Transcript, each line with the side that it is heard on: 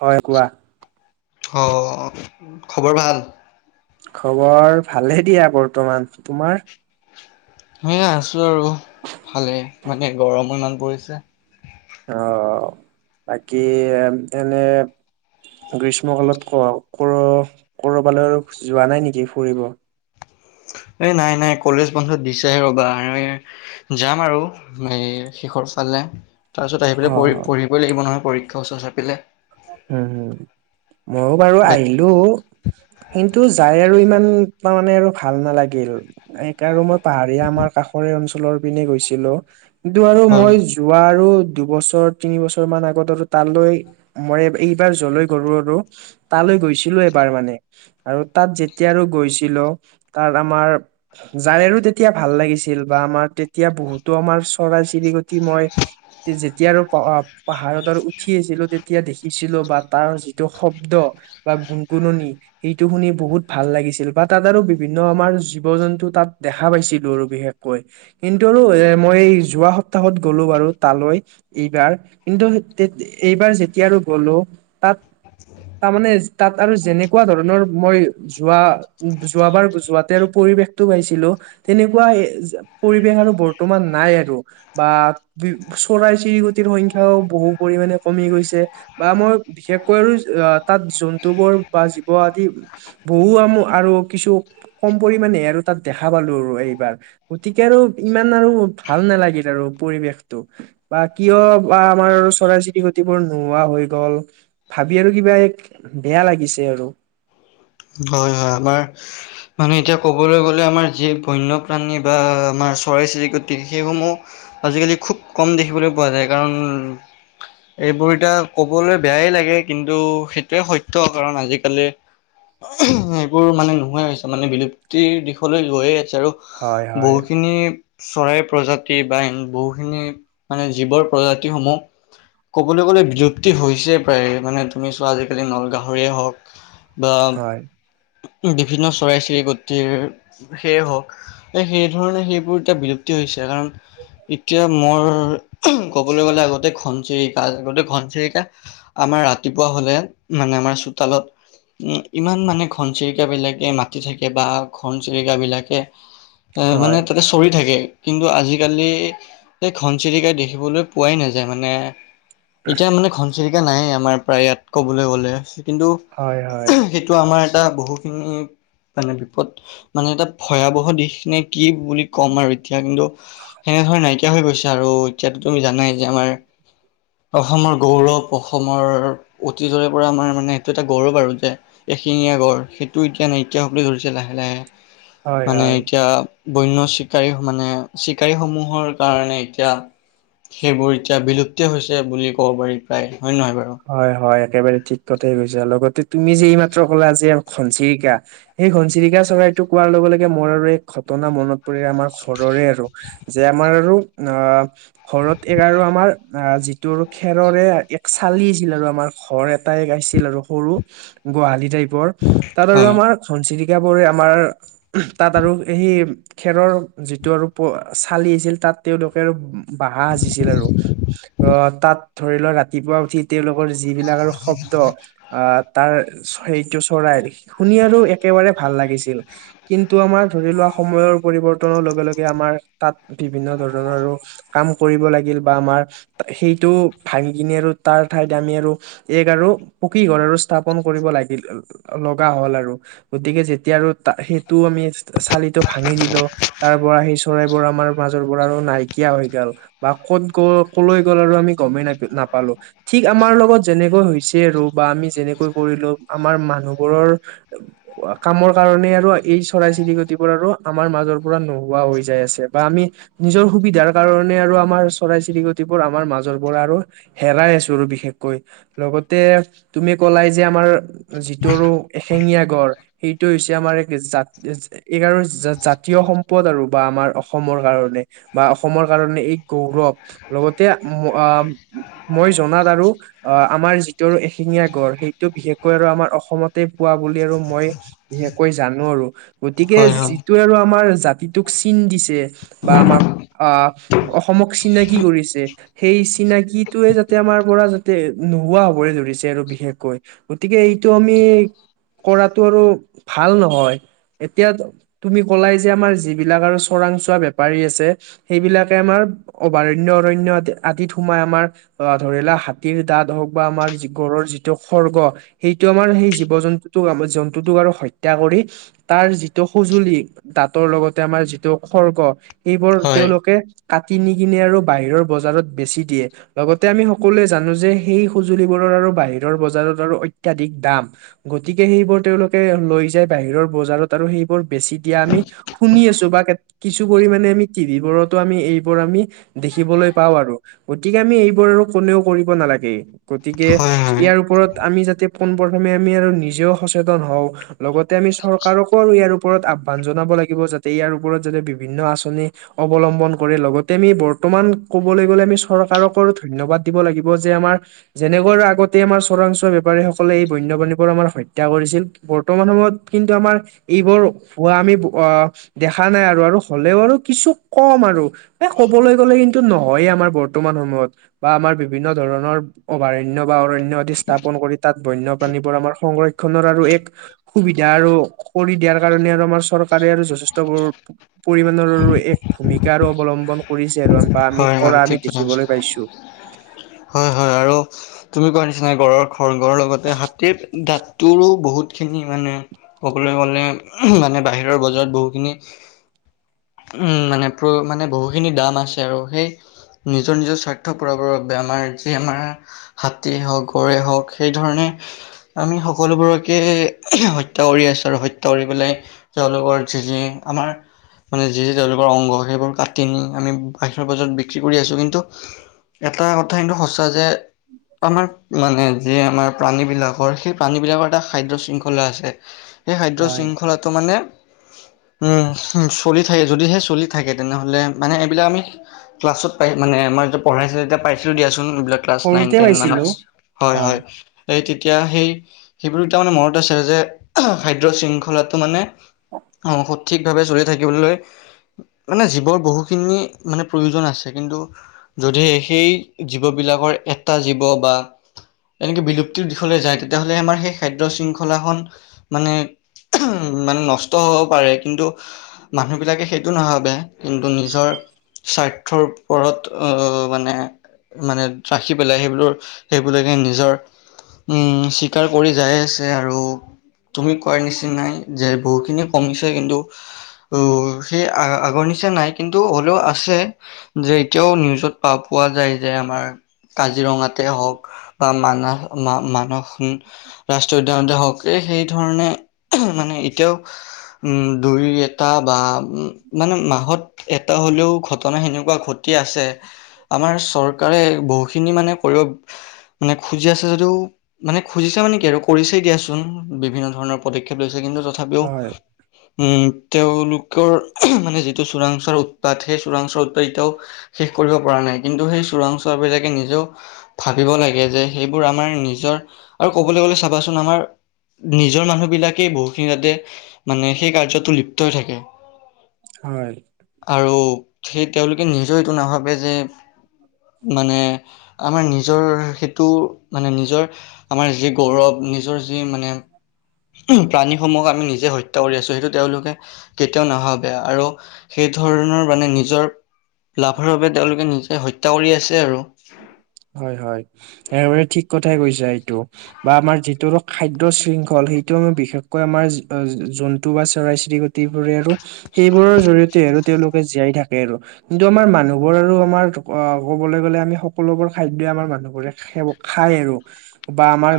right: হয় কোৱা?
left: হ অ অ অ অঁ খবৰ ভাল?
right: খবৰ ভালে দিয়া বৰ্তমান, তোমাৰ?
left: হয়ে আছোঁ আৰু ভালেই মানে গৰম ইমান পৰিছে।
right: হ অ অ অ বাকী এনে গ্ৰীষ্মকালত ক কৰ ক'ৰবালৈ আৰু যোৱা নাই নেকি ফুৰিব?
left: ঠাক এ নাই নাই কলেজ বন্ধত দিছেহে ৰবা আৰু ইয়াৰ যাম আৰু সেই শেষৰ ফালে। তাৰ পিছত আহি পেলাই
right: অ
left: পঢ়ি-পঢ়িবই লাগিব নহয় পৰীক্ষাৰ ওচৰ চাপিলে।
right: আকৌ হুম হুম মইও বাৰু আহিলো। কিন্তু যায় আৰু ইমান এটা মানে আৰু ভাল নালাগিল। একা আৰু মই পাহাৰীয়া আমাৰ কাষৰীয়া অঞ্চলৰ পিনে গৈছিলো আহ কিন্তু আৰু
left: হয়
right: মই যোৱা আৰু দুবছৰ, তিনিবছৰ মান আগত আৰু তালৈ মই এইব এইবাৰ যলৈ গলো আৰু উস্ তালৈ গৈছিলো এবাৰ মানে ঠু আৰু তাত যেতিয়া আৰু গৈছিলো উস তাত আমাৰ ঠুওও যাই আৰু তেতিয়া ভাল লাগিছিল বা আমাৰ তেতিয়া বহুতো আমাৰ চৰাই-চিৰিকটি মই ইস্ যেতিয়া আৰু পাহা-পাহাৰত আৰু উঠি আছিলো তেতি এতিয়া দেখিছিলো বা তাৰ যিটো শব্দ বা গুণগুননি সেইটো শুনি বহুত ভাল লাগিছিল বা তাত আৰু বিভিন্ন আমাৰ জীৱ-জন্তু তাত দেখা পাইছিলো আৰু বিশেষকৈ ই হি কিন্তু আৰু এ মই এই যোৱা সপ্তাহত গলো বাৰু তালৈ উস এইবাৰ কিন্তু তে এইবাৰ যেতিয়া আৰু গলো তাত তাৰ মানে তাত আৰু যেনেকুৱা ধৰণৰ মই যোৱা-যোৱাবাৰ যোৱাতে আৰু পৰিৱেশটো পাইছিলো। তেনেকুৱা এ যে পৰিৱেশ আৰু বৰ্তমান নাই আৰু। বা পি চৰাই-চিৰিকটিৰ সংখ্যাও বহু পৰিমাণে কমি গৈছে। বা মই বিশেষকৈ আৰু আ তাত জন্তুবোৰ বা জীৱ আদি উম সি বহু আম আৰু কিছু কম পৰিমাণে আৰু তাত দেখা পালো আৰু এইবাৰ। গতিকে আৰু ইমান আৰু ভাল নালাগিল আৰু পৰিৱেশটো আহ্ বা কিয় বা আমাৰ চৰাই-চিৰিকটিবোৰ নোহোৱা হৈ গ'ল, ভাবি আৰু কিবা এক বেয়া লাগিছে আৰু
left: হয় হয় আমাৰ ইস্ মানে এতিয়া ক'বলৈ গ'লে আমাৰ যি বন্যপ্ৰাণী বা আমাৰ চৰাই-চিৰিকটিৰ সেইসমূহ আজিকালি খুব কম দেখিবলৈ পোৱা যায় কাৰণ উ উ উ এইবোৰ এতিয়া ক'বলৈ বেয়াই লাগে কিন্তু সেইটোৱে সত্য কাৰণ আজিকালি অ উহঃ সেইবোৰ মানে নোহোৱাই হৈছে মানে বিলুপ্তিৰ দিশলৈ গৈয়ে আছে আৰু আ হা
right: হয়
left: বা
right: হয়
left: বহুখিনি চৰাইৰ প্ৰজাতি বা এনে বহুখিনি মানে জীৱৰ প্ৰজাতি সমূহ। ক'বলৈ গ'লে বিলুপ্তি হৈছেই প্ৰায় মানে তুমি চোৱা আজিকালি নল গাহৰিয়ে হওক। বা
right: হয়
left: বিভিন্ন চৰাই-চিৰিকটিৰ সেয়ে হওক সেই ধৰণে সেইবোৰ এতিয়া বিলুপ্তি হৈছে কাৰণ- এতিয়া মোৰ ক'বলৈ গ'লে আগতে ঘনচিৰিকা আগতে ঘনচিৰিকা- আমাৰ ৰাতিপুৱা হলে মানে আমাৰ চোতালত উম ইমান মানে ঘ ঘনচিৰিকা বিলাকে মাতি থাকে বা ঘনচিৰিকা বিলাকে হে এ এ এ মানে
right: হয়
left: তাতে চ পৰি থাকে কিন্তু আজিকালি সে ঘনচিৰিকাই দেখিবলৈ পোৱাই নাযায় মানে এতিয়া মানে ঘনচিৰিকা নাই আমাৰ প্ৰায় ইয়াত কবলৈ গলে কিন্তু
right: হয় হয়
left: উহো হে টো আমাৰ এটা বহুখিনি মানে বিপদ মানে এটা ভয়াৱহ দিশখিনি কি বুলি ক'ম আৰু এতিয়া কিন্তু সেনেধৰণে নাইকিয়া হৈ গৈছে আৰু এতিয়াতো তুমি জানাই যে আমাৰ অসমৰ গৌৰৱ, অসমৰ অতীতৰে পৰা আমাৰ মানে এইটো এটা গৌৰৱ আৰু যে। এশিঙীয়া গড় সেইটো এতিয়া নাইকিয়া হ'বলৈ ধৰিছে লাহে লাহে
right: হয়
left: মানে
right: হয়
left: এতিয়া বন্য চিকাৰী মানে চিকাৰী সমূহৰ কাৰণে এতিয়া- সেইবোৰ এতিয়া বিলুপ্তি হৈছে বুলি ক'ব পাৰি প্ৰায় হয় নে নহয় বাৰু।
right: হয় হয় একেবাৰে ঠিক কথা কৈছা আৰু লগতে তুমি যে এই মাত্ৰ ক'লা আজি ঘনচিৰিকা- সেই ঘনচিৰিকা চৰাইটোক কোৱাৰ লগে লগে মোৰ আৰু এক ঘটনা মনত- আমাৰ ঘৰৰে আৰু যে আমাৰ আৰু অ ঘৰত এক আৰু আমাৰ- আহ যিটো খেৰৰে এক চালি আছিল আৰু আমাৰ ঘৰ এটাই গাইছিল আৰু সৰু- গোহালি টাইপৰ তাত আৰু
left: হয়
right: আমাৰ ঘনচিৰিকাবোৰে আমাৰ- তাত আৰু সেই খেৰৰ যিটো আৰু প চালি আছিল তাত তেওঁলোকে আৰু- বাহঁ সাজিছিল আৰু, অঁ তাত ধৰি লোৱা ৰাতিপুৱা- উঠি তেওঁলোকৰ যিবিলাক আৰু শব্দ। আহ তাৰ সেইটো চৰাইৰ শুনি আৰু একেবাৰে ভাল লাগিছিল। কিন্তু আমাৰ ধৰি লোৱা সময়ৰ পৰিৱৰ্তনৰ লগে লগে আমাৰ তাত বিভিন্ন ধৰণৰো- কাম কৰিব লাগিল বা আমাৰ সেইটো ভাঙি কিনে আৰু- তাৰ ঠাইত আমি আৰু এক আৰু পকী ঘৰ আৰু স্থাপন কৰিব লাগিল। লগা হল আৰু গতিকে যেতিয়া আৰু ত সেইটো আমি চালিটো ভাঙি দিলো। তাৰ পৰা সি চৰাইবোৰ আমাৰ মাজ পৰা আৰু নাইকিয়া হৈ গল। বা ক'ত গ'ল ক'লৈ গ'ল আৰু আমি গমেই ন নাপালো। ঠিক আমাৰ লগত যেনেকৈ হৈছে আৰু বা আমি যেনেকৈ কৰিলো আমাৰ মানুহবোৰৰ- কামৰ কাৰণে আৰু এই চৰাই চিৰিকটিবোৰ আৰু আমাৰ মাজৰ পৰা নোহোৱা হৈ যাই আছে বা আমি- নিজৰ সুবিধাৰ কাৰণে আৰু আমাৰ চৰাই চিৰিকটিবোৰ আমাৰ মাজৰ পৰা আৰু হেৰাই আছো। বিশেষকৈ লগতে তুমি কলাই যে আমাৰ- যিটোৰ এশেঙীয়া গড় সেইটো হৈছে আমাৰ এক জাত- এক আৰু জাতীয় সম্পদ আৰু বা আমাৰ অসমৰ কাৰণে- বা অসমৰ কাৰণে এক গৌৰৱ লগতে আহ মই জনাত আৰু- অ আমাৰ যিটো আৰু এশেঙীয়া গড় সেইটো বিশেষকৈ আৰু আমাৰ অসমতে পোৱা বুলি আৰু মই- বিশেষকৈ জানো আৰু। গতিকে
left: হয় হয়
right: যিটোৱে আৰু আমাৰ জাতিটোক চিন দিছে বা আমাক- আহ অসমক চিনাকি কৰিছে সেই, চিনাকিটোৱে যাতে- এতিয়া আমাৰ পৰা যদি নোহোৱা হবৰে ধৰিছে আৰু বিশেষকৈ গতিকে এইটো আমি- কৰাটো আৰু ভাল নহয় এতিয়া- তুমি ক'লাই যে আমাৰ যিবিলাক আৰু চৰাং চোৱা বেপাৰী আছে। সেইবিলাকে আমাৰ অভয়াৰণ্য অৰণ্য আ আদিত সোমাই আমাৰ- অ ধৰি লোৱা হাতীৰ দাঁত হওক বা আমাৰ যি গড়ৰ যিটো খৰ্গ- সেইটো আমাৰ সেই জীৱ জন্তুটোক আমাৰ জন্তুটোক আৰু হত্যা কৰি- তাৰ যিটো সজুলি দাঁতৰ লগতে আমাৰ যিটো খৰ্গ- এইবোৰ
left: হয়
right: তেওঁলোকে কাটি নি কিনে আৰু বাহিৰৰ বজাৰত বেচি দিয়ে। লগতে আমি সকলোৱে জানো যে সেই সঁজুলিবোৰৰ আৰু বাহিৰৰ বজাৰত আৰু অত্যাধিক দাম। গতিকে সেইবোৰ তেওঁলোকে লৈ যায় বাহিৰৰ বজাৰত, আৰু সেইবোৰ বেছি দিয়া আমি- শুনি আছো বা কিছু পৰিমানে আমি টি ভিবোৰতো আমি এইবোৰ আমি- দেখিবলৈ পাওঁ আৰু। গতিকে আমি এইবোৰ আৰু কোনেও কৰিব নালাগে। গতিকে
left: হয় হয়
right: ইয়াৰ ওপৰত আমি যাতে পোন প্ৰথমে আমি আৰু নিজেও সচেতন হওঁ। লগতে আমি চৰকাৰকো আৰু ইয়াৰ ওপৰত আহ্বান জনাব লাগিব যাতে ইয়াৰ ওপৰত যাতে বিভিন্ন আঁচনি অৱলম্বন কৰে লগতে আমি বৰ্তমান ক'বলৈ গ'লে আমি চ চৰকাৰকো ধন্যবাদ দিব লাগিব যে আমাৰ যেনেকৈ আৰু আগতে আমাৰ চোৰাংচোৱা বেপাৰী সকলে এই বন্যপ্ৰাণীবোৰ আমাৰ হত্যা কৰিছিল। বৰ্তমান সময়ত কিন্তু আমাৰ এইবোৰ হোৱা আমি অ দেখা নাই আৰু, আৰু হ'লেও আৰু কিছু কম আৰু এই ক'বলৈ গ'লে কিন্তু নহয় আমাৰ বৰ বৰ্তমান সময়ত বা আমাৰ বিভিন্ন ধৰণৰ অভয়াৰণ্য বা অৰণ্য আদি স্থাপন কৰি তাত বন্যপ্ৰাণীবোৰ আমাৰ সংৰক্ষণৰ আৰু এক সুবিধা আৰু কৰি দিয়াৰ কাৰণে আৰু আমাৰ চৰকাৰে আৰু যথেষ্টবোৰ পৰিমাণৰো এক ভূমিকা আৰু অৱলম্বন কৰিছে আৰু বা আমি কৰা আমি
left: অহ,
right: দেখিবলৈ পাইছো
left: হয় হয় আৰু তুমি কোৱাৰ নিচিনা গঁড়ৰ, খড় গঁড়ৰ লগতে হাতীৰ দাঁতটোৰো বহুত খিনি মানে ক'বলৈ গ'লে উমহ মানে বাহিৰৰ বজাৰত বহুখিনি উম মানে প্ৰ মানে বহুখিনি দাম আছে আৰু সেই নিজৰ নিজৰ স্বাৰ্থ পুৰাবৰ বাবে আমাৰ যি আমাৰ হাতীয়ে হওঁক, গড়ে হওঁক সেই ধৰণে আমি সকলোবোৰকে হত্যা কৰি আছোঁ আৰু হত্যা কৰি পেলাই তেওঁলোকৰ যি যি আমাৰ মানে যি যি তেওঁলোকৰ অংগ সেইবোৰ কাটি নি আমি বাহিৰৰ বজাৰত বিক্ৰী কৰি আছোঁ। কিন্তু এটা কথা কিন্তু সঁচা যে আমাৰ মানে যি আমাৰ প্ৰাণী বিলাকৰ সেই প্ৰাণী বিলাকৰ এটা খাদ্য শৃংখলা আছে।
right: [inaudible]
left: সেই খাদ্য শৃংখলাটো মানে উম হোম চলি থাকে, যদিহে চলি থাকে তেনেহ'লে মানে এইবিলাক আমি ক্লাছত পাই মানে আমাৰ যেতিয়া পঢ়াইছে যেতিয়া পাইছিলো দিয়া চোন এইবিলাক। ক্লাছ নাইন,
right: সৰুতে
left: টেন
right: পাইছিলো
left: মানত। হয় হয়। এই তেতিয়া সেই সেইবোৰ এতিয়া মানে মনত আছে যে উমহ খাদ্য শৃংখলাটো মানে অঁহ সঠিক ভাৱে চলি থাকিবলৈ, মানে জীৱৰ বহুখিনি মানে প্ৰয়োজন আছে। কিন্তু যদিহে সেই জীৱবিলাকৰ এটা জীৱ বা এনেকে বিলুপ্তিৰ দিশলৈ যায় তেতিয়া হ'লে আমাৰ সেই খাদ্য শৃংখলাখন মানে উমহ মানে নষ্ট হ'ব পাৰে। কিন্তু মানুহবিলাকে সেইটো নাভাবে। কিন্তু নিজৰ স্বাৰ্থৰ ওপৰত অ মানে মানে ৰাখি পেলাই সেইবোলো সেইবিলাকে নিজৰ উম চিকাৰ কৰি যাই আছে আৰু তুমি কোৱাৰ নিচিনাই যে বহুতখিনি কমিছে। কিন্তু ও সেই আ আগৰ নিচিনা নাই কিন্তু হ'লেও আ আছে। যে এতিয়াও নিউজত পা পোৱা যায় যে আমাৰ কাজিৰঙাতে হওঁক বা মানাহ মা মানস ৰাষ্ট্ৰীয় উদ্যানতে হওঁক, এই সেই ধৰণে উমহ মানে এতিয়াও উম, দুই এটা বা উম মানে মাহত এটা হ'লেও ঘটনা সেনেকুৱা ঘটি আছে। আমাৰ চৰকাৰে বহুখিনি মানে কৰিব মানে খুজি আছে যদিও মানে খুজিছে মানে কি আৰু কৰিছেই দিয়াচোন বিভিন্ন ধৰণৰ পদক্ষেপ লৈছে। কিন্তু তথাপিও তথাপিও
right: হয়
left: উম তেওঁলোকৰ উমহ মানে যিটো চোৰাংচোৱাৰ উৎপাত সেই চোৰাংচোৱা উৎপাত এতিয়াও শেষ কৰিব পৰা নাই। কিন্তু সেই চোৰাংচোৱা বিলাকে নিজেও ভাবিব লাগে যে সেইবোৰ আমাৰ নিজৰ আৰু ক'বলৈ গ'লে চাবাচোন আমাৰ নিজৰ মানুহবিলাকেই বহুখিনি তাতে মানে সেই কাৰ্যতোত লিপ্ত হৈ থাকে।
right: হয়।
left: আৰু সেই তেওঁলোকে নিজেও এইটো নাভাবে যে মানে আমাৰ নিজৰ সেইটো মানে নিজৰ- আমাৰ যি গৌৰৱ নিজৰ যি মানে- প্ৰাণীসমূহক আমি নিজে হত্যা কৰি আছোঁ। সেইটো তেওঁলোকে- কেতিয়াও নেভাবে আৰু সেই ধৰণৰ মানে- নিজৰ লাভৰ বাবে তেওঁলোকে নিজে হত্যা কৰি আছে আৰু।
right: হয়' হয়। একেবাৰে ঠিক কথাই কৈছা এইটো। বা আমাৰ যিটো খাদ্য শৃংখল সেইটো আমি বিশেষকৈ আমাৰ জন্তু বা চৰাই চিৰিক- টিবোৰে আৰু সেইবোৰে আৰু সেইবোৰৰ জৰিয়তে আৰু তেওঁলোকে জীয়াই থাকে আৰু। কিন্তু আমাৰ মানুহবোৰ আৰু আমাৰ অ ক'বলৈ গ'লে আমি সকলোবোৰ খাদ্যই আমাৰ মানুহবোৰে খা খেব খাই আৰু, বা আমাৰ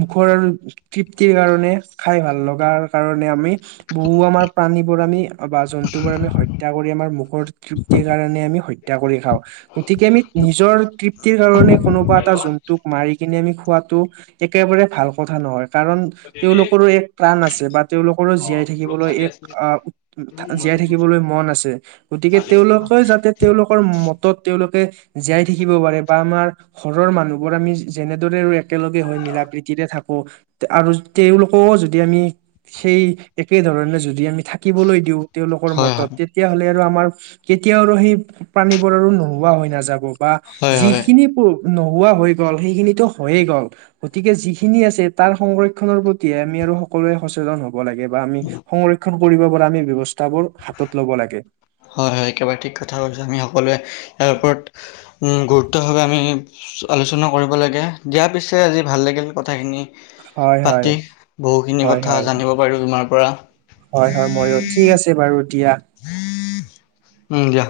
right: মুখৰ আৰু তৃপ্তিৰ কাৰণে খাই ভাল লগাৰ কাৰণে আমি বহু আমাৰ প্ৰাণীবোৰ আমি বা জন্তুবোৰ আমি হত্যা কৰি আমাৰ মুখৰ তৃপ্তিৰ কাৰণে আমি হত্যা কৰি খাওঁ। গতিকে আমি নিজৰ তৃপ্তিৰ কাৰণে কোনোবা এটা জন্তুক মাৰি কিনে আমি খোৱাটো একেবাৰে ভাল কথা নহয়। কাৰণ তেওঁলোকৰো এক প্ৰাণ আছে বা তেওঁলোকৰো জীয়াই থাকিবলৈ এক আহ জীয়াই থাকিবলৈ মন আছে গতিকে তেওঁলোকে যাতে তেওঁলোকৰ মতত তেওঁলোকে জীয়াই থাকিব পাৰে বা আমাৰ সৰৰ মানুহবোৰ আমি যেনেদৰে আৰু একেলগে হৈ মিলা প্ৰীতিৰে থাকো আৰু তেওঁলোকও যদি আমি সেই একেধৰণে যদি আমি থাকিবলৈ দিওঁ। তেওঁলোকৰ
left: হয়
right: মতত
left: হয়
right: তেতিয়া হ'লে আৰু আমাৰ কেতিয়াও আৰু সেই প্ৰাণীবোৰ আৰু নোহোৱা হৈ নাযাব। বা
left: হয় হয়
right: যিখিনি নোহোৱা হৈ গ'ল সেইখিনিতো হৈয়ে গ'ল গতিকে যিখিনি আছে তাৰ সংৰক্ষণৰ প্ৰতিহে আমি আৰু সকলোৱে সচেতন হওঁক। ব লাগে বা আমি সংৰক্ষণ কৰিব পৰা আমি ব্যৱস্থাবোৰ হাতত ল'ব লাগে।
left: হয় হয় একেবাৰে ঠিক কথা কৈছো আমি সকলোৱে ইয়াৰ ওপৰত গুৰুত্বভাৱে আমি আলোচনা কৰিব লাগে, দিয়া পিছে আজি ভাল লাগিল কথাখিনি
right: হয় হয়
left: পাতি বহু খিনি
right: হয়
left: কথা
right: হয়
left: জানিব পাৰিলো তোমাৰ পৰা।
right: হয় হয় ময়ো ঠিক আছে বাৰু দিয়া।
left: উম দিয়া।